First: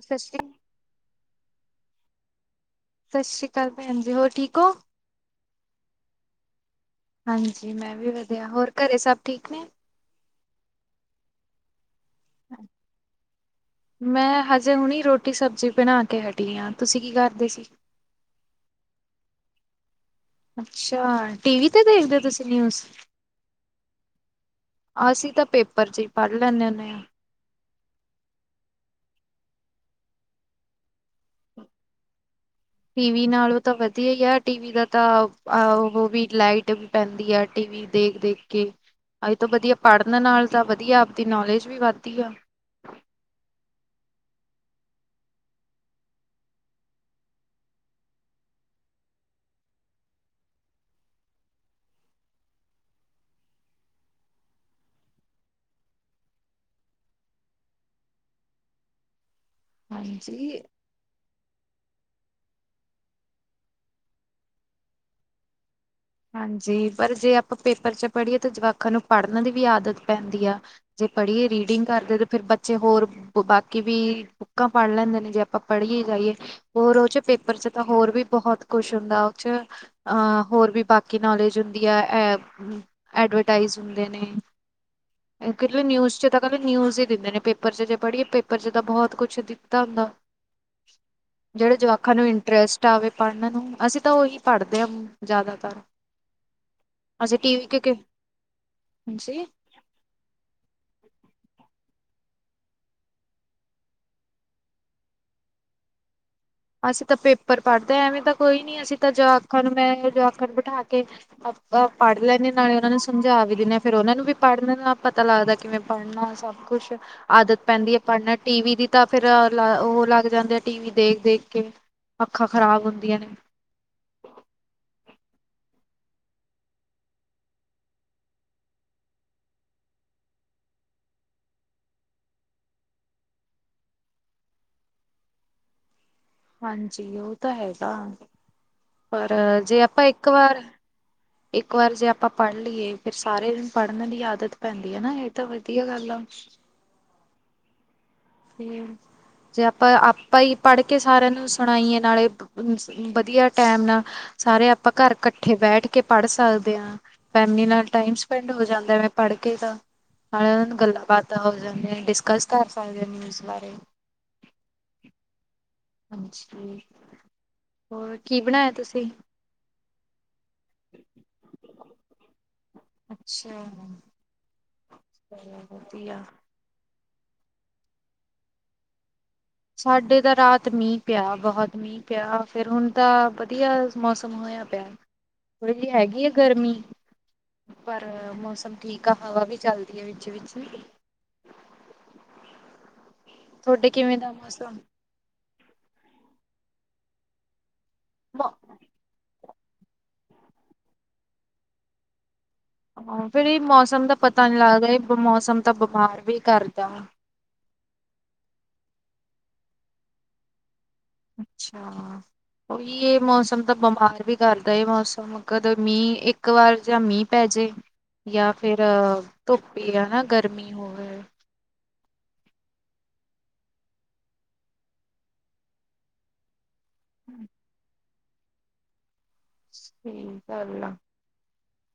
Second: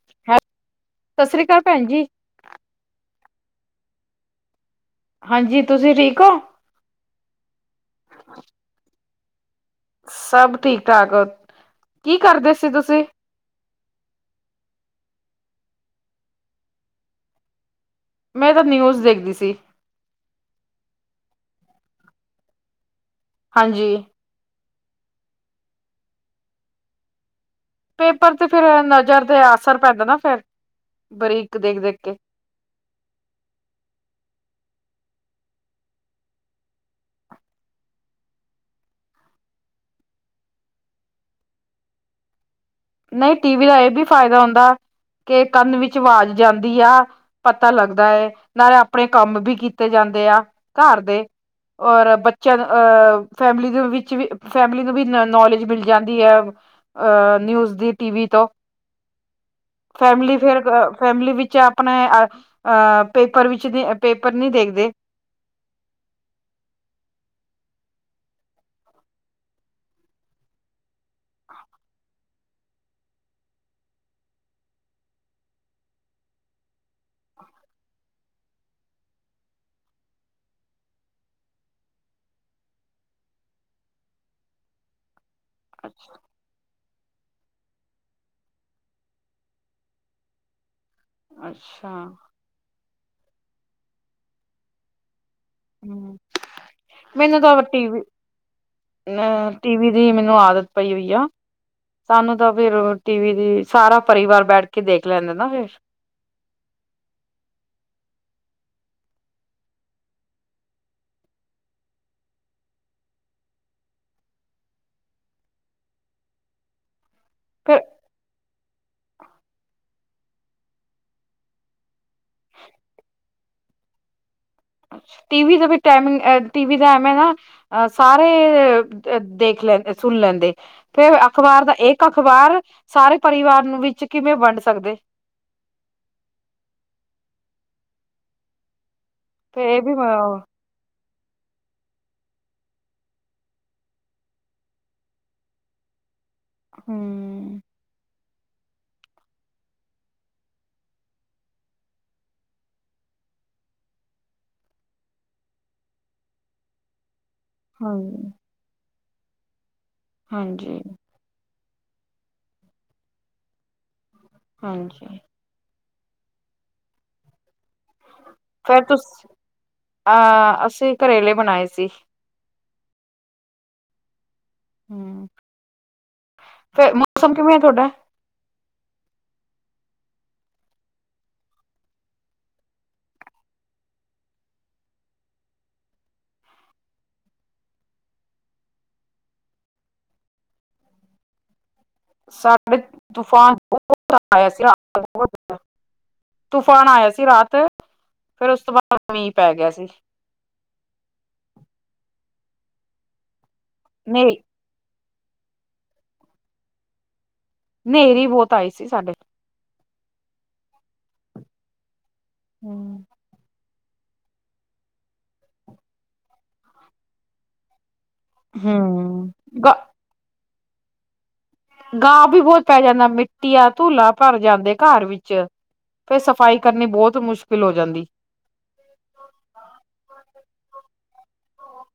ਸਤਿ ਹੈ ਸ਼੍ਰ ਸਤਿ ਸ੍ਰੀ ਅਕਾਲ ਭੈਣ ਜੀ। ਸਤਿ ਸ਼੍ਰੀ ਅਕਾਲ ਭੈਣ ਜੀ ਹੋਰ ਠੀਕ ਹੋ? ਹਾਂਜੀ ਤੁਸੀਂ ਠੀਕ ਹੋ? ਹਾਂਜੀ ਮੈਂ ਵੀ ਵਧੀਆ ਹੋਰ ਘਰੇ ਸਭ ਠੀਕ ਨੇ ਸਭ ਠੀਕ ਠਾਕ ਕੀ ਕਰਦੇ ਸੀ ਤੁਸੀਂ ਮੈਂ ਹਜੇ ਹੁਣੀ ਰੋਟੀ ਸਬਜ਼ੀ ਬਣਾ ਕੇ ਹਟੀ ਆ ਤੁਸੀਂ ਕੀ ਕਰਦੇ ਸੀ। ਮੈਂ ਤਾਂ ਨਿਊਜ਼ ਦੇਖਦੀ ਸੀ। ਅੱਛਾ ਟੀ ਵੀ ਤੇ ਦੇਖਦੇ ਹੋ ਤੁਸੀਂ ਨਿਊਜ਼ ਹਾਂਜੀ। ਅਸੀਂ ਤਾਂ ਪੇਪਰ ਚ ਹੀ ਪੜ੍ਹ ਲੈਂਦੇ ਹੁੰਦੇ ਹਾਂ। ਪੇਪਰ ਤੇ ਫਿਰ ਨਜ਼ਰ ਤੇ ਅਸਰ ਪੈਂਦਾ ਨਾ ਫਿਰ ਬਾਰੀਕ ਦੇਖ, ਦੇਖ ਕੇ ਟੀ ਵੀ ਨਾਲੋਂ ਤਾਂ ਵਧੀਆ ਹੀ ਆ ਟੀਵੀ ਦਾ ਤਾਂ ਉਹ ਵੀ ਲਾਈਟ ਵੀ ਪੈਂਦੀ ਆ ਟੀ ਵੀ ਦੇਖ, ਦੇਖ ਕੇ ਅਜ ਤੋਂ ਵਧੀਆ ਪੜ੍ਹਨ ਨਾਲ ਤਾਂ ਵਧੀਆ ਆਪਦੀ ਨੌਲੇਜ ਵੀ ਵੱਧਦੀ ਆ। ਨਹੀਂ ਟੀ ਵੀ ਦਾ ਇਹ ਵੀ ਫਾਇਦਾ ਹੁੰਦਾ ਕਿ ਕੰਨ ਵਿੱਚ ਆਵਾਜ਼ ਜਾਂਦੀ ਆ ਪਤਾ ਲੱਗਦਾ ਹੈ ਨਾਲੇ ਆਪਣੇ ਕੰਮ ਵੀ ਕੀਤੇ ਜਾਂਦੇ ਆ ਘਰ ਦੇ ਔਰ ਬੱਚਿਆਂ ਅ ਫੈਮਿਲੀ ਦੇ ਵਿੱਚ ਵੀ ਫੈਮਿਲੀ ਨੂੰ ਵੀ ਨੌਲੇਜ ਮਿਲ ਜਾਂਦੀ ਹੈ ਅ ਨਿਊਜ਼ ਦੀ ਟੀ ਵੀ ਤੋਂ ਫੈਮਲੀ ਹਾਂਜੀ ਫਿਰ ਫੈਮਲੀ ਵਿੱਚ ਆਪ ਆਪਣੇ ਅ ਪੇਪਰ ਵਿੱਚ ਦੇ ਪੇਪਰ ਨਹੀਂ ਦੇਖਦੇ ਹਾਂਜੀ ਪਰ ਜੇ ਆਪਾਂ ਪੇਪਰ ਚ ਪੜ੍ਹੀਏ ਤਾਂ ਜਵਾਕਾਂ ਨੂੰ ਪੜ੍ਹਨ ਦੀ ਵੀ ਆਦਤ ਪੈਂਦੀ ਆ ਜੇ ਪੜ੍ਹੀਏ ਰੀਡਿੰਗ ਕਰਦੇ ਤੇ ਫਿਰ ਬੱਚੇ ਹੋਰ ਬਾਕੀ ਵੀ ਬੁੱਕਾਂ ਪੜ੍ਹ ਲੈਂਦੇ ਨੇ ਜੇ ਆਪਾਂ ਪੜ੍ਹੀਏ ਜਾਈਏ ਹੋਰ ਉਹ ਚੱ ਪੇਪਰ ਚੱ ਤਾਂ ਹੋਰ ਵੀ ਬਹੁਤ ਕੁੱਛ ਹੁੰਦਾ ਉਹ ਚ ਅਹ ਹੋਰ ਵੀ ਬਾਕੀ ਕਿ ਨੌਲੇਜ ਹੁੰਦੀ ਆ ਐ ਐਡਵਰਟਾਈਜ਼ ਹੁੰਦੇ ਨੇ ਨਿਊਜ਼ ਚ ਤਾਂ ਕ ਨਿਊਜ਼ ਹੀ ਦਿੰਦੇ ਨੇ ਪੇਪਰ ਚ ਜੇ ਪੜ੍ਹੀਏ ਪੇਪਰ ਚ ਤਾਂ ਬਹੁਤ ਕੁੱਛ ਦਿੱਤਾ ਹੁੰਦਾ ਜਿਹੜੇ ਅੱਛਾ ਜਵਾਕਾਂ ਨੂੰ ਇੰਝ ਇੰਟਰਸਟ ਆਵੇ ਪੜ੍ਹਨ ਨੂੰ ਅਸੀਂ ਤਾਂ ਉਹੀ ਪੜ੍ਹਦੇ ਹਾਂ ਜ਼ਿਆਦਾ ਹਮ ਮੈਨੂੰ ਤਾਂ ਟੀ ਵੀ ਹਾਂਜੀ ਟੀ ਵੀ ਦੀ ਮੈਨੂੰ ਆਦਤ ਪਈ ਹੋਈ ਆ ਸਾਨੂੰ ਤਾਂ ਫਿਰ ਟੀ ਵੀ ਦੀ ਸਾਰਾ ਪਰਿਵਾਰ ਬੈਠ ਕੇ ਦੇਖ ਲੈਂਦੇ ਨਾ ਫਿਰ ਅਸੀਂ ਤਾਂ ਪੇਪਰ ਪੜ੍ਹਦੇ ਹਾਂ ਐਵੇਂ ਤਾਂ ਕੋਈ ਨੀ ਅਸੀਂ ਤਾਂ ਜਵਾਖਾ ਮੈਂ ਜਵਾਖਾ ਬਿਠਾ ਕੇ ਆਪਾ ਪੜ੍ਹ ਲੈਂਦੇ ਹ ਨਾਲੇ ਉਹਨਾਂ ਨੂੰ ਸਮਝਾ ਵੀ ਲੈਂਦੇ ਹਾਂ ਫਿਰ ਉਹਨਾਂ ਨੂੰ ਵੀ ਪੜ੍ਹਨ ਨਾਲ ਪਤਾ ਲੱਗਦਾ ਕਿਵੇਂ ਪੜ੍ਹਨਾ ਸਭ ਕੁਛ ਆਦਤ ਫਿਰ ਪੈਂਦੀ ਹੈ ਪੜ੍ਹਨਾ ਟੀ ਵੀ ਦੀ ਤਾਂ ਫਿਰ ਉਹ ਲੱਗ ਜਾਂਦੇ ਆ ਟੀ ਵੀ ਦੇਖ, ਦੇਖ ਕੇ ਅੱਖਾਂ ਖ਼ਰਾਬ ਹੁੰਦੀਆਂ ਨੇ ਟੀ ਵੀ ਦਾ ਟਾਇਮ ਟੀ ਵੀ ਦਾ ਐਵੇਂ ਨਾ ਆ ਸਾਰੇ ਦੇਖ ਲੈਂਦੇ ਸੁਂਣ ਲੈਂਦੇ ਫੇਰ ਅਖ਼ਬਾਰ ਦਾ ਇੱਕ ਅਖਬਾਰ ਸਾਰੇ ਪਰਿਵਾਰ ਨੂੰ ਵਿੱਚ ਕਿਵੇਂ ਵੰਡ ਸਕਦੇ? ਹਾਂਜੀ, ਉਹ ਤਾਂ ਹੈਗਾ, ਪਰ ਤੇ ਇਹ ਜੇ ਵੀ ਆਪਾਂ ਇੱਕ ਹਮ ਵਾਰ ਇੱਕ ਵਾਰ ਜੇ ਆਪਾਂ ਪੜ੍ਹ ਲਈਏ ਫੇਰ ਸਾਰੇ ਪੜ੍ਹਨ ਦੀ ਆਦੱਤ ਪੈਂਦੀ ਐ ਨਾ ਇਹ ਤਾਂ ਵਧੀਆ ਗੱਲ ਆ। ਹੁੰ। [unintelligible] ਜੇ ਆਪਾਂ ਆਪਾਂ ਹੀ ਪੜ੍ਹ ਕੇ ਸਾਰਿਆਂ ਨੂੰ ਸੁਣਾਈਏ ਨਾਲੇ ਵਧੀਆ ਟਾਈਮ ਨਾਲ ਸਾਰੇ ਆਪਾਂ ਕਾਰ ਇਕੱਠੇ ਬੈਠ ਕੇ ਪੜ ਸਕਦੇ ਹਾਂ। ਫੈਂਮਲੀ ਨਾਲ ਟਾਈਮ ਹਾਂਜੀ ਸਪੈਂਡ ਹੋ ਜਾਂਦਾ ਮੈਂ ਪੜ੍ਹ ਕੇ ਤਾਂ ਨਾਲੇ ਉਹ ਹਾਂਜੀ ਨੂੰ ਗੱਲਾਂ ਬਾਤਾਂ ਤਾਂ ਹੋ ਜਾਂ ਡਿਸਕਸ ਤਾਂ ਕਰ ਸਕਦੇ ਨਿਊਜ਼ ਬਾਰੇ ਹਾਂਜੀ। ਹਾਂਜੀ। ਹੋਰ ਕੀ ਬਣਾਇਆ ਫਿਰ ਤੁਸ ਤੁਸੀਂ ਅਹ ਅਸੀਂ ਕਰੇਲੇ ਬਣਾਏ ਸੀ। ਅੱਛਾ, ਹੂੰ ਵਧੀਆ। ਫੇਰ ਮੌਸਮ ਕਿਵੇਂ ਐ ਤੁਹਾਡਾ? ਸਾਡੇ ਤਾਂ ਰਾਤ ਮੀਂਹ ਪਿਆ ਬਹੁਤ ਮੀਂਹ ਪਿਆ ਫੇਰ ਹੁਣ ਤਾਂ ਵਧੀਆ ਮੌਸਂਮ ਹੋਇਆ ਪਿਆ। ਥੋੜੀ ਜਿਹੀ ਹੈਗੀ ਆ ਗਰਮੀਂ। ਪਰ ਮੌਸਮ ਠੀਕ ਆ ਹਵਾ ਵੀ ਚੱਲਦੀ ਐ ਵਿੱਚ ਵਿਚ ਸਾਡੇ ਤੂਫਾਨ ਬਹੁਤ ਕਿਵੇਂ ਦਾ ਆਇਆ ਗਾ ਮੌਸਮ ਤੂਫਾਨ ਆਇਆ ਸੀ ਰਾਤ, ਫੇਰ ਉਸ ਤੋਂ ਬਾਅਦ ਮੀਂਹ। ਪੈ ਗਿਆ ਸੀ। ਹਾਂ ਫੇਰ ਇਹ ਮੌਸਂਮ ਦਾ ਹਨੇਰੀ ਪਤਾ ਨੀ ਲੱਗਦਾ ਇਹ ਮੌਸਂਮ ਤਾਂ ਬਿਮਾਰ ਵੀ ਕਰਦਾ। ਨੇਰੀ ਬਹੁਤ ਆਈ ਸੀ ਸਾਡੇ। ਅੱਛਾ, ਉਹੀ ਹੂੰ ਇਹ ਮੌਸਮ ਤਾਂ ਬਿਮਾਰ ਵੀ ਕਰਦਾ ਮੌਸਂਮ ਕੱਦੇ ਮੀਂਹ ਇੱਕ ਵਾਰ ਜਾਂ ਮੀਂਹ ਪੈ ਜੇ ਜਾਂ ਫੇਰ ਹੂੰ ਗਾ ਧੁੱਪ ਹੀ ਹੈ ਜਾ ਗਰਮੀ ਹੋਵੇ। ਗਾਂ ਵੀ ਬਹੁਤ ਪੈ ਜਾਂਦਾ ਮਿੱਟੀਆ ਧੂਲਾ ਭਰ ਜਾਂਦੇ ਘਰ ਵਿੱਚ, ਫਿਰ ਸੱਬ ਸਫ਼ਾਈ ਕਰਨੀ ਬਹੁਤ ਮੁਸ਼ਕਿਲ ਹੋ ਜਾਂਦੀ। ਸਹੀ ਗੱਲ ਆ,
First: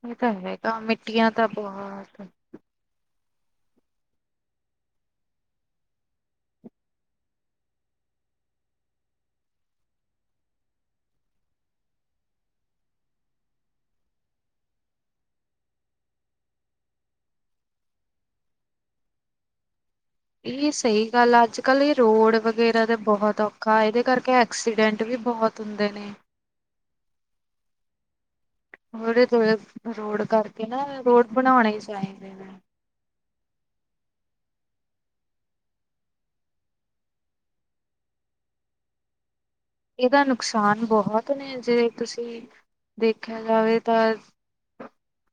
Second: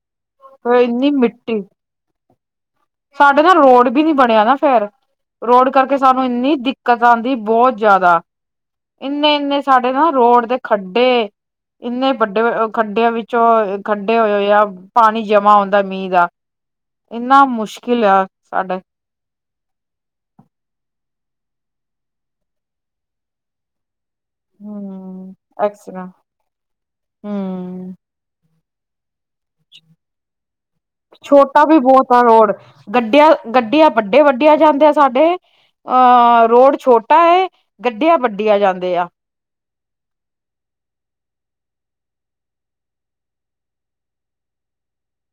ਇਹ ਤਾਂ ਹੈਗਾ ਫੇਰ ਇੰਨੀ ਮਿੱਟੀਆਂ ਤਾਂ ਮਿੱਟੀ ਬਹੁਤ ਸਾਡੇ ਨਾ ਰੋਡ ਵੀ ਨੀ ਬਣਿਆ ਨਾ ਫੇਰ। ਰੋਡ ਕਰਕੇ ਸਾਨੂੰ ਇੰਨੀ ਦਿੱਕਤ ਆਂਦੀ ਬਹੁਤ ਜਾਦਾ। ਇੰਨੇ ਇੰਨੇ ਸਾਡੇ ਨਾ ਰੋਡ ਦੇ ਖੱਡੇ। ਇੰਨੇ ਵੱਡੇ ਖੱਡਿਆਂ ਵਿੱਚੋਂ ਖੱਡੇ ਹੋਏ ਆ। ਪਾਣੀ ਜਮਾ ਹੁੰਦਾ ਮੀਂਹ ਦਾ, ਇੰਨਾ ਮੁਸ਼ਕਿਲ ਆ ਸਾਡੇ। ਇਹ ਸਹੀ ਗੱਲ ਆ, ਅੱਜ ਕੱਲ ਇਹ ਰੋਡ ਵਗੈਰਾ ਤੇ ਬਹੁਤ ਔਖਾ ਇਹਦੇ ਕਰਕੇ ਐਕਸੀਡੈਂਟ ਵੀ ਹੂੰ ਬਹੁਤ ਹੁੰਦੇ ਨੇ। ਹੁੰ, [unintelligible] ਰੋਡ ਕਰਕੇ ਨਾ ਰੋਡ ਛੋਟਾ ਬਣਾਉਣੇ ਵੀ ਹੀ ਬਹੁਤ ਆ ਚਾਹੀਦੇ ਰੋਡ ਨੇ। ਗੱਡੀਆਂ ਗੱਡੀਆਂ ਵੱਡੇ ਵੱਡੀਆਂ ਜਾਂਦੇ ਆ ਸਾਡੇ। ਅ ਰੋਡ ਛੋਟਾ ਗੱਡੀਆਂ ਵੱਡੀਆਂ ਜਾਂਦੇ ਆ। ਇਹਦਾ ਨੁਕਸਾਨ ਬਹੁਤ ਨੇ ਜੇ ਤੁਸੀਂ ਦੇਖਿਆ ਜਾਵੇ ਤਾਂ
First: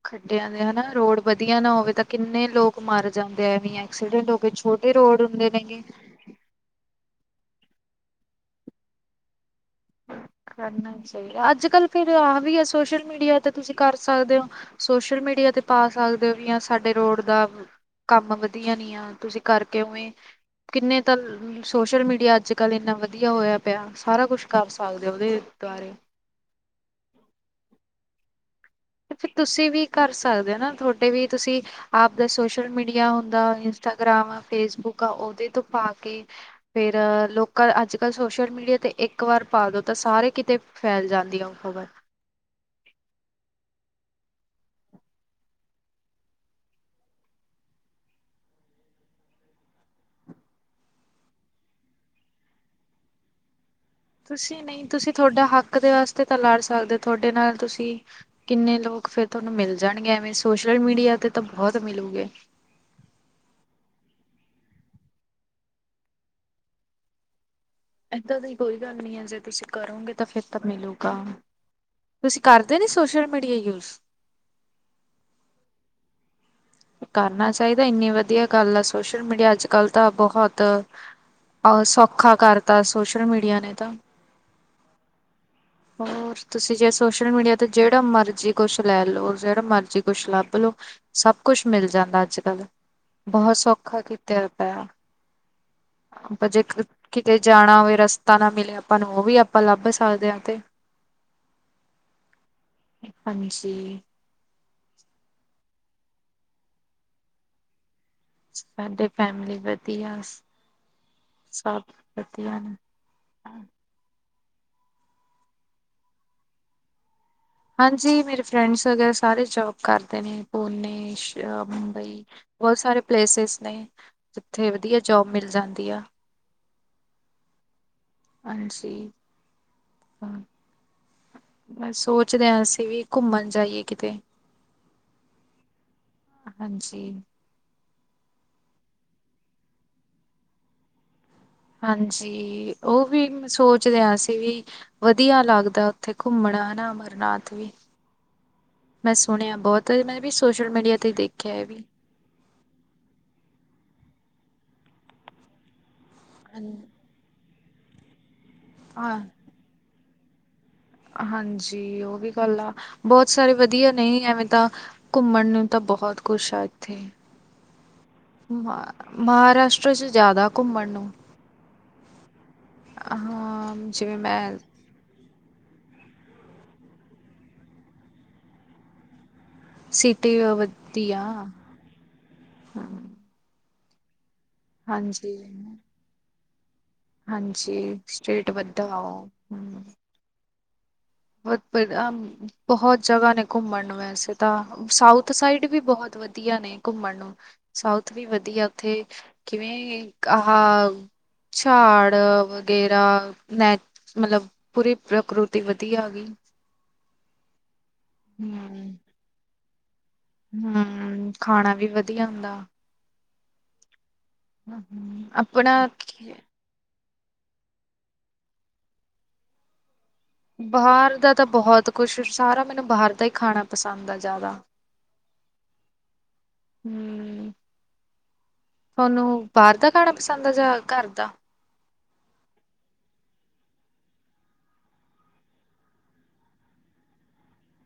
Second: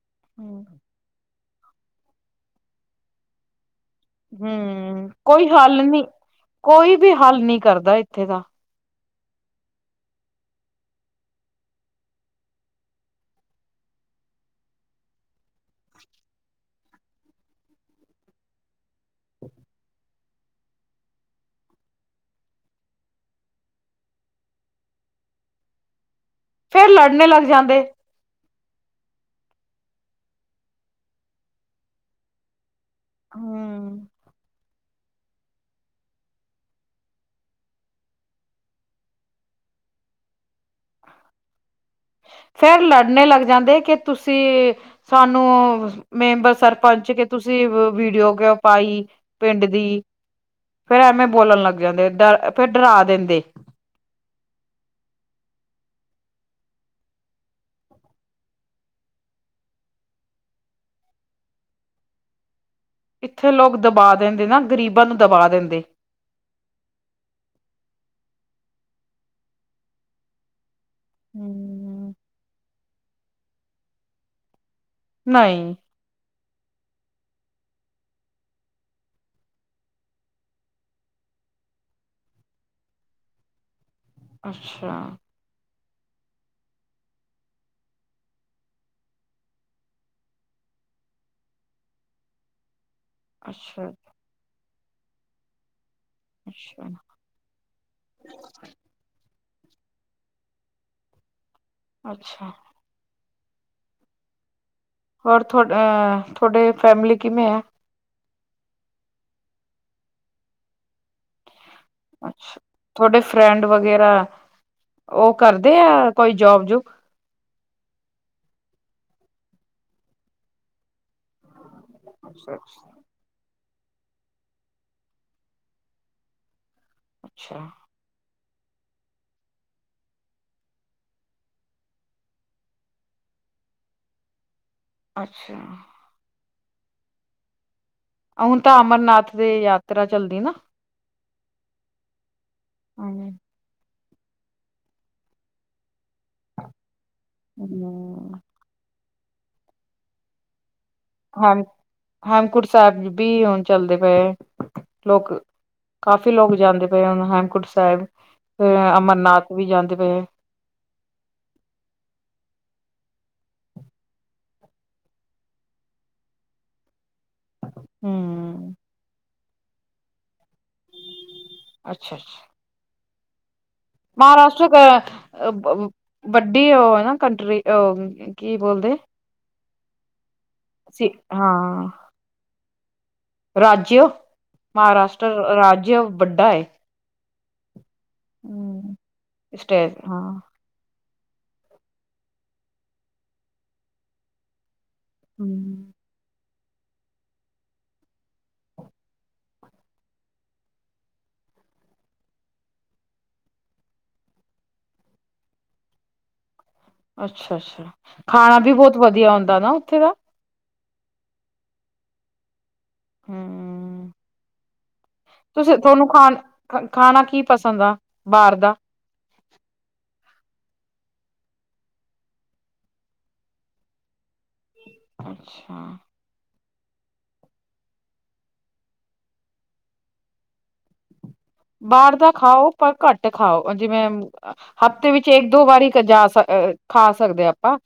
ਖੱਡਿਆਂ ਦੇ ਹਨਾ ਰੋਡ ਵਧੀਆ ਨਾ ਹੋਵੇ ਤਾਂ ਕਿੰਨੇ ਲੋਕ ਮਰ ਜਾਂਦੇ ਐਵੇਂ। ਐਕਸੀਡੈਂਟ ਹੋ ਕੇ ਛੋਟੇ ਹੂੰ ਰੋਡ ਕੋਈ ਹੁੰਦੇ ਨੇ ਗੇ। ਹੱਲ ਨੀ ਕੋਈ ਵੀ ਹੱਲ ਨਹੀਂ ਕਰਦਾ ਇੱਥੇ ਦਾ। ਕਰਨਾ ਚਾਹੀਦਾ, ਅੱਜ ਕੱਲ੍ ਫੇਰ ਆਹ ਵੀ ਹੈ ਸੋਸ਼ਲ ਮੀਡੀਆ ਤੇ ਤੁਸੀਂ ਕਰ ਸਕਦੇ ਹੋ। ਸੋਸ਼ਲ ਮੀਡੀਆ ਤੇ ਪਾ ਸਕਦੇ ਹੋ ਵੀ ਸਾਡੇ ਰੋਡ ਦਾ ਕੰਮ ਵਧੀਆ ਨੀ ਆ, ਤੁਸੀਂ ਕਰਕੇ ਉਵੇਂ ਕਿੰਨੇ ਤਾਂ ਸੋਸ਼ਲ ਮੀਡੀਆ ਅੱਜ ਕੱਲ੍ਹ ਏਨਾ ਵਧੀਆ ਹੋਇਆ ਪਿਆ ਸਾਰਾ ਕੁਛ [unintelligible] ਸਕਦੇ ਉਹਦੇ ਦੁਆਰੇ। ਫੇਰ ਲੜਨੇ ਲੱਗ ਜਾਂਦੇ। ਫਰ ਤੁਸੀਂ ਵੀ ਕਰ ਸਕਦੇ ਹੋ ਨਾ, ਤੁਹਾਡੇ ਵੀ ਤੁਸੀਂ। ਆਪਦੇ ਸੋਸ਼ਲ ਮੀਡੀਆ ਹੁੰਦਾ, ਹੂੰ ਇੰਸਟਾਗ੍ਰਾਮ ਆ ਫੇਸਬੁੱਕ ਆ ਉਹਦੇ ਤੋਂ ਪਾ ਕੇ। ਫੇਰ ਲੋਕਾਂ ਅੱਜ ਕੱਲ੍ਹ ਸੋਸ਼ਲ ਮੀਡੀਆ ਤੇ ਇੱਕ ਵਾਰ ਪਾ ਦੋ ਤਾਂ ਸਾਰੇ ਕਿਤੇ। ਫੈਲ ਜਾਂਦੀਆਂ ਖਬਰ। ਫੇਰ ਲੜਨੇ ਲੱਗ ਜਾਂਦੇ ਕਿ ਤੁਸੀਂ ਸਾਨੂੰ ਮੈਂਬਰ ਸਰਪੰਚ ਕੇ ਤੁਸੀਂ ਵੀਡੀਓ ਕੳ ਪਾਈ। ਪਿੰਡ ਦੀ, ਫੇਰ ਐਵੇਂ ਬੋਲਨ ਲੱਗ ਜਾਂਦੇ ਡਰ ਫੇਰ ਡਰਾ ਦਿੰਦੇ। ਤੁਸੀਂ ਨਹੀਂ ਤੁਸੀਂ ਤੁਹਾਡਾ ਹੱਕ ਦੇ ਵਾਸਤੇ ਤਾਂ ਲੜ ਸਕਦੇ ਹੋ ਤੁਹਾਡੇ ਨਾਲ ਤੁਸੀਂ ਕਿੰਨੇ ਲੋਕ ਫੇਰ ਤੁਹਾਨੂੰ ਮਿਲ ਜਾਣਗੇ ਐਵੇਂ ਸੋਸ਼ਲ ਮੀਡੀਆ ਤੇ ਤਾਂ ਬਹੁਤ ਮਿਲੂਗੇ। ਇੱਥੇ ਲੋਕ ਦਬਾ ਦਿੰਦੇ ਨਾ ਗ਼ਰੀਬਾਂ ਨੂੰ ਦਬਾ ਦਿੰਦੇ। ਏਦਾਂ ਦੀ ਕੋਈ ਗੱਲ ਨੀ ਹੈ ਜੇ ਤੁਸੀਂ ਕਰੋਗੇ ਤਾਂ ਫਿਰ ਤਾਂ ਮਿਲੂਗਾ, ਹੂੰ ਤੁਸੀਂ ਕਰ ਕਰਦੇ ਨੀ ਸੋਸ਼ਅਲ ਮੀਡੀਆ ਯੂਜ਼। ਨਹੀਂ। ਕਰਨਾ ਚਾਹੀਦੇ, ਇੰਨੀ ਵਧੀਆ ਗੱਲ ਆ ਸੋਸ਼ਲ ਮੀਡੀਆ ਅੱਜ ਕੱਲ ਤਾਂ ਬਹੁਤ ਸੌਖਾ ਕਰਤਾ ਸੋਸ਼ਲ ਮੀਡੀਆ ਨੇ ਤਾਂ। ਅੱਛਾ। ਹ। ਹੋਰ ਤੁਸੀਂ ਜੇ ਸੋਸ਼ਲ ਮੀਡੀਆ ਤੇ ਜਿਹੜਾ ਮਰਜ਼ੀ ਕੁਛ ਲੈ ਲਓ ਜਿਹੜਾ ਮਰਜ਼ੀ ਕੁਛ ਲੱਭ ਲਓ। ਸਭ। ਕੁਛ ਮਿਲ ਜਾਂਦਾ ਅੱਜ ਕੱਲ੍ਹ, ਬਹੁਤ ਅੱਛਾ ਸੌਖਾ ਕੀਤਾ ਪ। ਬਜੇ ਅੱਛਾ ਕਿਤੇ ਜਾਣਾ ਹੋਵੇ ਰਸਤਾ ਨਾ ਮਿਲੇ ਆਪਾਂ ਨੂੰ ਉਹ ਵੀ ਆਪਾਂ ਲੱਭ ਸਕਦੇ ਹਾਂ ਤੇ ਅੱਛਾ। ਹੰਜੀ ਹੋਰ ਤੁ ਅ ਤੁਹਾਡੇ ਫੈਮਿਲੀ ਕਿਵੇਂ ਹੈ? ਮੈਂ ਤੇ ਫੈਮਲੀ ਵਧੀਆ, ਸਭ ਅੱਛਾ, ਵਧੀਆ ਨੇ ਤੁਹਾਡੇ ਫਰੈਂਡ ਵਗੈਰਾ ਉਹ ਕਰਦੇ ਆ ਕੋਈ ਜੋਬ ਜੂਬ? ਹਾਂਜੀ ਮੇਰੇ ਫਰੈਂਡਸ ਵਗੈਰਾ ਸਾਰੇ ਜੋਬ ਕਰਦੇ ਨੇ ਪੂਨੇ ਬਾਈ ਅੱਛਾ ਬਹੁਤ ਸਾਰੇ ਪਲੇਸਿਸ ਨੇ ਜਿੱਥੇ ਵਧੀਆ ਜੋਬ ਮਿਲ ਜਾਂਦੀ ਆ ਅੱਛਾ ਹੰਜੀ ਮੈਂ ਸੋਚ ਰੇਹਾ ਸੀਂ ਵੀ ਘੁੰਮਨ ਜਾਈਏ ਕਿਤੇ ਅੱਛਾ ਹੰਜੀ ਆ ਹੁਨ ਤਾਂ ਅਮਰਨਾਥ ਦਹ ਯਾਤਰਾ ਚੱਲਦੀ ਨਾ? ਹਾਂਜੀ, ਉਹ ਹਮ ਵੀ ਮੈਂ ਸੋਚ ਸੋਚ ਰਿਹਾ ਸੀ ਵੀ ਵਧੀਆ ਲੱਗਦੇ ਉੱਥੇ ਘੁੰਮਣਾ ਹੈਨਾ ਅਮਰਨਾਥ ਵੀ ਹਮ ਮੈਂ ਸੁਣਿਆ ਬਹੁਤ, ਹੈਨਾ ਵੀ ਸੋਸ਼ਲ ਮੀਡੀਆ ਤੇ ਦੇਖਿਆ ਹਮ ਇਹ ਵੀ ਹੇਮਕਟ ਸਾਹਿਬ ਵੀ ਹੁਣ ਚੱਲਦੇ ਪਏ, ਲੋਕ ਕਾਫੀ ਲੋਕ ਹਾਂ ਜਾਂਦੇ ਪਏ ਆ ਹੁਨ ਹੇਮਕੁੰਟ ਸਾਹਿਬ ਫ ਹਾਂ, ਅਮਰਨਾਥ ਵੀ ਜਾਂਦੇ ਪਏ ਹਾਂਜੀ ਉਹ ਵੀ ਗੱਲ ਆ ਬਹੁਤ ਸਾਰੇ ਵਧੀਆ ਨਹੀਂ ਐਵੇਂ ਤਾਂ ਘੁੰਮਣ ਨੂੰ ਤਾਂ ਬਹੁਤ ਕੁਛ ਹੈ ਹਮ ਮ ਮਹਾਰਾਸ਼ਟਰ ਚ ਜ਼ਿਆਦਾ ਘੁੰਮਣ ਨੂੰ। ਅੱਛਾ ਅੱਛਾ। ਹਾਂ। ਜਿਵੇਂ ਮੈਂ ਮਹਾਰਾਸ਼ਟਰ ਕੇ ਵੱਡੀ ਉਹ ਹੇਨ ਨਾ ਕੰਟਰੀ, ਕੀ ਬੋਲਦੇ? ਸਿਟੀ ਵਧੀਆ ਹਾਂ। ਹਾਂ, ਰਾਜਜਿਓ, ਮਹਾਰਾਸ਼ਟਰ ਹਾਂਜੀ ਰਾਜਜਿਓ ਵੱਡਾ ਏ। ਹਾਂਜੀ, ਸਟੇਟ ਵਧਾ ਉਹ ਹਮ ਸਟੇਟ ਹਾਂ ਬਹੁਤ- ਬਹੁਤ ਜਗ੍ਹਾ ਨੇ ਘੁੰਮਣ ਨੂੰ, ਵੈਸੇ ਤਾਂ ਮੈ ਸਾਊਥ ਸਾਈਡ ਵੀ, ਹਮ ਬਹੁਤ ਵਧੀਆ ਨੇ ਘੁੰਮਣ ਨੂੰ, ਸਾਊਥ ਵੀ ਵਧੀਆ, ਉੱਥੇ ਕਿਵੇਂ ਆਹ ਝਾੜ ਵਗੈਰਾ, ਨੈ ਮਤਲਬ ਪੂਰੀ ਪ੍ਰਕਿਰਤੀ ਧੀ ਆ ਗਈ ਅੱਛਾ- ਅੱਛਾ ਖਾਣਾ ਵੀ ਬਹੁਤ ਵਧੀਆ ਹੁੰਂਦਾ ਨਾ, ਉੱਥੇ ਦਾ ਹਮ, ਖਾਣਾ ਵੀ ਵਧੀਆ ਹੁੰਦਾ। ਹੂ ਹੂ ਹਮ ਹਮ [inaudible] ਤੁਸੀਂ [unintelligible] [unintelligible] ਤੁਹਾਨੂੰ ਕੀ- ਖਾ ਖਾਣਾ ਕੀ ਪਸੰਦ ਆ ਬਾਹਰ ਦਾ ਬਾਹਰ ਦਾ ਤਾਂ ਬਹੁਤ ਕੁਛ, ਸਾਰਾ ਮੈਨੂੰ ਬਾਹਰ ਦਾ ਹੀ ਖਾਣਾ ਪਸੰਦ ਆ ਜ਼ਿਆਦਾ ਅੱਛਾ। ਹਮ ਤੁਹਾਨੂੰ ਬਾਹਰ ਦਾ, ਖਾਣਾ ਪਸੰਦ ਆ ਜਾਂ, ਘਰ ਦਾ ਬਾਹਰ ਦਾ ਖਾਓ, ਪਰ ਘੱਟ ਖਾਓ ਜਿਵੇਂ ਹਫਤੇ ਦੇ ਵਿੱਚ, ਇੱਕ ਦੋ ਵਾਰੀ ਖਾ ਸਕਦੇ ਆਪਾਂ।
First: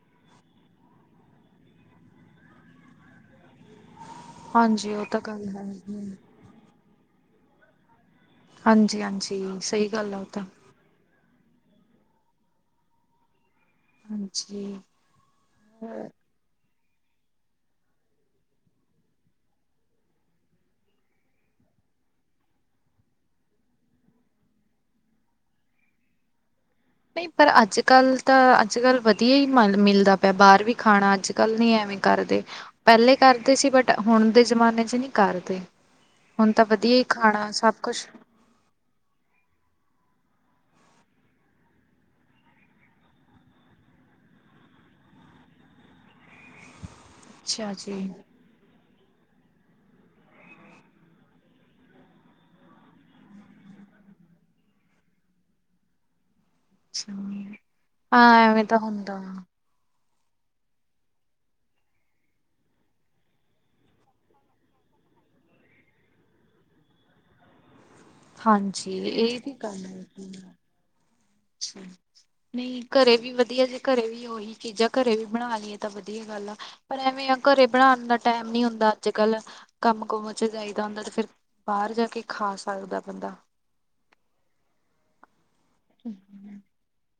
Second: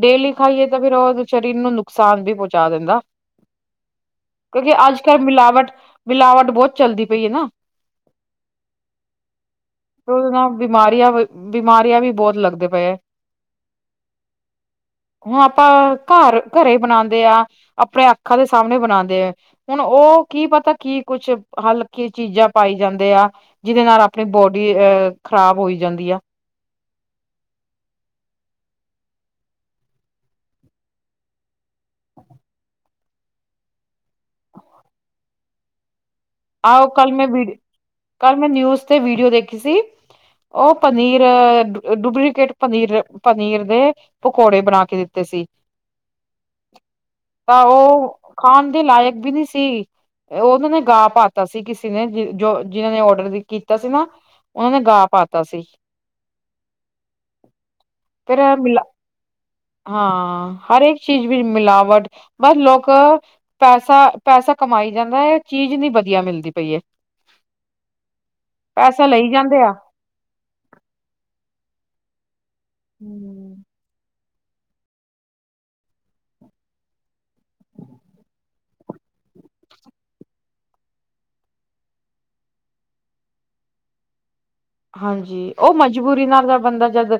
ਡੇਲੀ ਖਾਈਏ ਤਾਂ, ਫੇਿਰ ਉਹ ਸਰੀਰ ਨੂੰ ਨੁਕਸਾਨ ਵੀ ਪਹੁੰਚਾ ਦਿੰਦਾ। ਕਿਉਂਕਿ, ਹਾਂਜੀ ਅੱਜ ਉਹ ਤਾਂ -ਕੱਲ੍ਹ ਗੱਲ ਮਿਲਾਵਟ ਹੈ। -ਮਿਲਾਵਟ ਬਹੁਤ ਚੱਲਦੀ ਪਈ ਹੈ ਨਾ। ਹਾਂਜੀ -ਹਾਂਜੀ ਸਹੀ। ਗੱਲ ਆ ਉਹ ਉਹਦੇ ਤਾਂ ਨਾਲ, ਬਿਮਾਰੀਆਂ -ਬਿਮਾਰੀਆਂ ਵੀ ਬਹੁਤ ਲੱਗਦੇ ਪਏ। ਹਾਂਜੀ। ਉ ਆਪਾਂ ਘਰ ਘਰੇ ਬਣਾਉਂਦੇ ਆ, ਆਪਣੇ ਅੱਖਾਂ ਦੇ ਸਾਹਮਣੇ ਬਣਾਉਂਦੇ ਆ। ਹੁਣ, ਉਹ ਕੀ ਪਤਾ ਕੀ ਕੁੱਛ, ਹਲਕੀ ਚੀਜ਼ਾਂ ਖਾਈ ਜਾਂਦੇ ਆ, ਜਿਹਦੇ ਨਾਲ ਆਪਣੀ ਬੋਡੀ ਅਹ ਖ਼ਰਾਬ ਹੋਈ ਜਾਂਦੀ ਆ। ਨਹੀਂ, ਪਰ ਅੱਜ- ਕੱਲ ਤਾਂ ਅੱਜ -ਕੱਲ ਵਧੀਆ ਹੀ ਮਿਲਦਾ ਪਿਆ, ਬਾਹਰ ਵੀ ਖਾਣਾ, ਅੱਜ -ਕੱਲ ਨਈ ਐ ਕਰਦੇ, ਪਹਿਲੇ ਕਰਦੇ ਸੀ, ਬਟ ਹੁਣ ਦੇ ਜ਼ਮਾਨੇ ਚ ਨਹੀਂ ਕਰਦੇ। ਹੁਣ ਤਾਂ, ਆਹੋ ਵਧੀਆ ਹੀ ਕੱਲ ਮੈਂ ਵੀ ਖਾਣਾ ਸਭ ਕੁਛ। ਕੱਲ ਮੈਂ, ਨਿਊਜ਼ ਤੇ ਵੀਡੀਓ ਦੇਖੀ ਸੀ। ਉਹ ਪਨੀਰ ਡੁਪਲੀਕੇਟ, ਪਨੀਰ ਪਨੀਰ ਦੇ? ਪਕੌੜੇ, ਬਣਾ ਕੇ ਦਿੱਤੇ ਸੀ। ਅੱਛਾ ਜੀ ਆਹੋ ਖਾਂਣ ਦੇ ਲਾਇਕ ਵੀ ਨਹੀਂ ਸੀ, ਉਹਨਾਂ ਨੇ ਗਾ ਪਾ ਤਾ ਅਸੀਂ ਕਿਸੇ ਨੇ ਜੋ ਜਿਨਾਂ ਨੇ ਔਡਰ ਕੀਤਾ ਸੀ ਨਾ, ਉਹਨਾਂ ਨੇ ਗਾ ਪਾਤਾ ਸੀ ਆ, ਫੇਰ ਐਵੇਂ ਮਿਲਾ ਤਾਂ ਹੁੰਦਾ। ਹਾਂ, ਹਰ ਇੱਕ ਚੀਜ਼ ਵਿਚ ਮਿਲਾਵਟ, ਬਸ ਲੋਕ ਪੈਸਾ- ਪੈਸਾ ਕਮਾਈ ਜਾਂਦਾ ਏ, ਚੀਜ਼ ਨਹੀਂ ਵਧੀਆ ਮਿਲਦੀ ਪਈ ਏ ਹਾਂਜੀ, ਲਈ ਇਹ ਤ ਜਾਂਦੇ ਆ ਗੱਲ ਹੈ। ਨਹੀਂ, ਘਰੇ ਵੀ ਵਧੀਆ ਜੀ ਅੱਜ, ਘਰੇ ਵੀ ਉਹੀ ਚੀਜ਼ਾਂ ਘਰੇ ਵੀ, ਬਣਾ ਲਈਏ ਤਾਂ ਵਧੀਆ, ਗੱਲ ਆ? ਪਰ ਐਵੇਂ ਆ, ਘਰੇ ਬਣਾਉਣ ਦਾ ਟਾਈਮ ਨਈ ਹੁੰਦਾ, ਅੱਜ -ਕੱਲ ਕੰਮ -ਕੁਮ ਚ ਜਾਈਦਾ ਹੁੰਦਾ ਤੇ ਫਿਰ ਬਾਹਰ ਜਾ ਕੇ, ਖਾ ਸਕਦਾ ਬੰਦਾ। ਹਾਂਜੀ, ਉਹ ਮਜਬੂਰੀ ਨਾਲ ਤਾਂ ਬੰਦਾ ਜਦ,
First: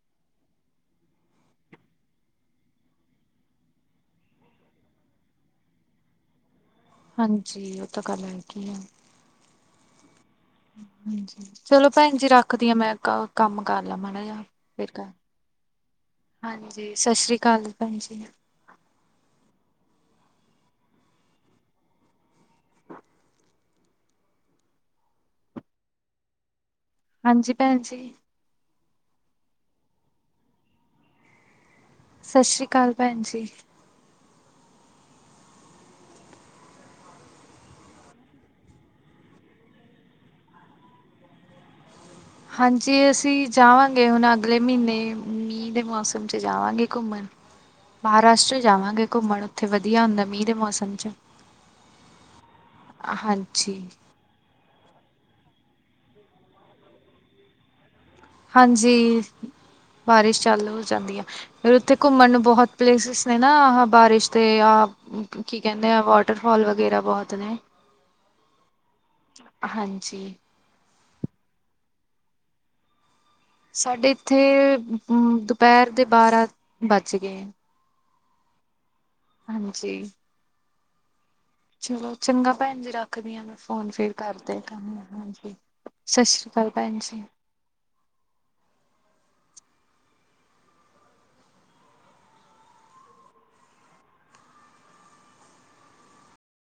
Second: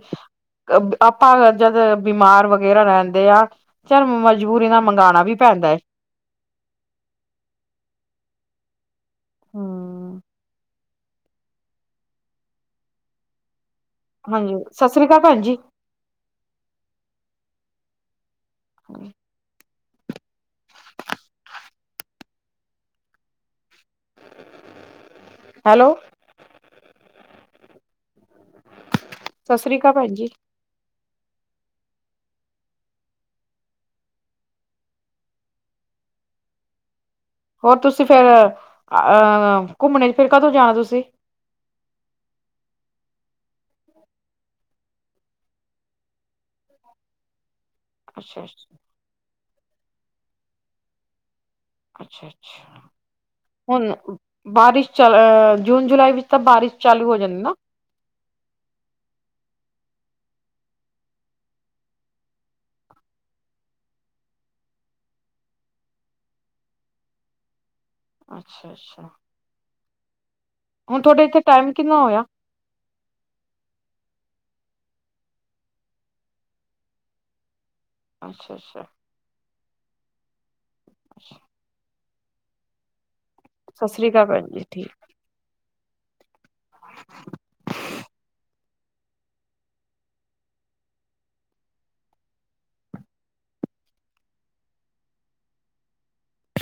ਆਪਾਂ, ਜਦ ਬਿਮਾਰ ਵਗੈਰਾ ਰਹਿੰਦੇ ਆ। ਚੱਲ, ਮਜਬੂਰੀ ਨਾਲ ਮੰਗਵਾਉਣਾ ਵੀ ਪੈਂਦਾ। ਹਾਂਜੀ, ਉਹ ਤਾਂ ਗੱਲ ਹੈ। ਚਲੋ ਭੈਣ ਜੀ, ਰੱਖਦੀ ਹਾਂ ਮੈਂ ਕ ਕੰਮ ਕਰ ਲਵਾ? ਹਾਂਜੀ, ਸਤਿ ਸ੍ਰੀ ਅਕਾਲ ਭੈਣ ਜੀ। ਹਾਂਜੀ ਸਤਿ ਸ਼੍ਰੀ ਅਕਾਲ ਜੀ ਭੈਣ ਜੀ। [unintelligible] [unintelligible] ਹੈਲੋ, ਹਾਂਜੀ ਭੈਣ ਜੀ। ਸਤਿ ਸ੍ਰੀ ਅਕਾਲ ਭੈਣ ਜੀ। ਸਤਿ ਸ੍ਰੀ ਅਕਾਲ ਭੈਣ ਜੀ। ਹੋਰ ਤੁਸੀਂ ਫੇਰ ਅਹ ਘੁੰਮਣੇ ਚ ਫਿਰ ਕਦੋਂ ਜਾਣਾ ਤੁਸੀਂ। ਹਾਂਜੀ ਅਸੀਂ ਜਾਵਾਂਗੇ, ਹੁਣ ਅਗਲੇ ਮਹੀਨੇ ਮੀਂਹ ਦੇ ਮੌਸਮ 'ਚ ਜਾਵਾਂਗੇ ਘੁੰਮਣ। ਅੱਛਾ ਮਹਾਰਾਸ਼ਟਰ ਅੱਛਾ ਜਾਵਾਂਗੇ ਘੁੰਮਣ ਉੱਥੇ ਵਧੀਆ ਹੁੰਦਾ ਮੀਂਹ ਦੇ ਮੌਸਮ। ਅੱਛਾ ਅੱਛਾ ਹਾਂਜੀ ਹੁਣ। ਬਾਰਿਸ਼ ਚ ਅਹ ਜੂਨ ਜੁਲਾਈ ਵਿੱਚ ਤਾਂ ਬਾਰਿਸ਼ ਚਾਲੂ ਹੋ ਜਾਂਦੀ ਨਾ। ਹਾਂਜੀ ਬਾਰਿਸ਼ ਚਾਲ ਹੋ ਜਾਂਦੀ ਆ। ਫ ਉੱਥੇ ਘੁੰਮਣ ਨੂੰ ਬਹੁਤ ਪਲੇਸਿਸ ਨੇ ਨਾ ਆ ਬਾਰਿਸ਼ ਦੇ ਆ ਕੀ ਕਹਿੰਦੇ ਆ ਵਾਟਰਫੋਾਲ, ਵਗੈਰਾ ਬਹੁਤ ਨੇ। ਅੱਛਾ, ਅੱਛਾ। ਹਾਂਜੀ। ਹੁਣ ਤੁਹਾਡੇ ਇੱਥੇ ਟਾਈਮ ਕਿੰਨਾ ਹੋਇਆ। ਸਾਡੇ ਇੱਥੇ ਦੁਪਹਿਰ ਦੇ ਬਾਰਾਂ ਵਜ ਗਏ। ਅੱਛਾ ਅੱਛਾ। ਹਾਂਜੀ। ਅੱਛਾ। ਚਲੋ ਚੰਗਾ ਭੈਣ ਜੀ ਰੱਖਦੀ ਹਾਂ, ਮੈਂ ਸਤਿ ਫੋਨ ਸ੍ਰੀ ਫੇਿਰ ਅਕਾਲ ਕਰ ਭੈਣ ਦੇ ਜੀ ਕਰ ਠੀਕ ਹਾਂਜੀ ਸਤਿ ਸ੍ਰੀ ਅਕਾਲ ਸਤਿ ਸ੍ਰੀ ਅਕਾਲ ਭੈਣ ਜੀ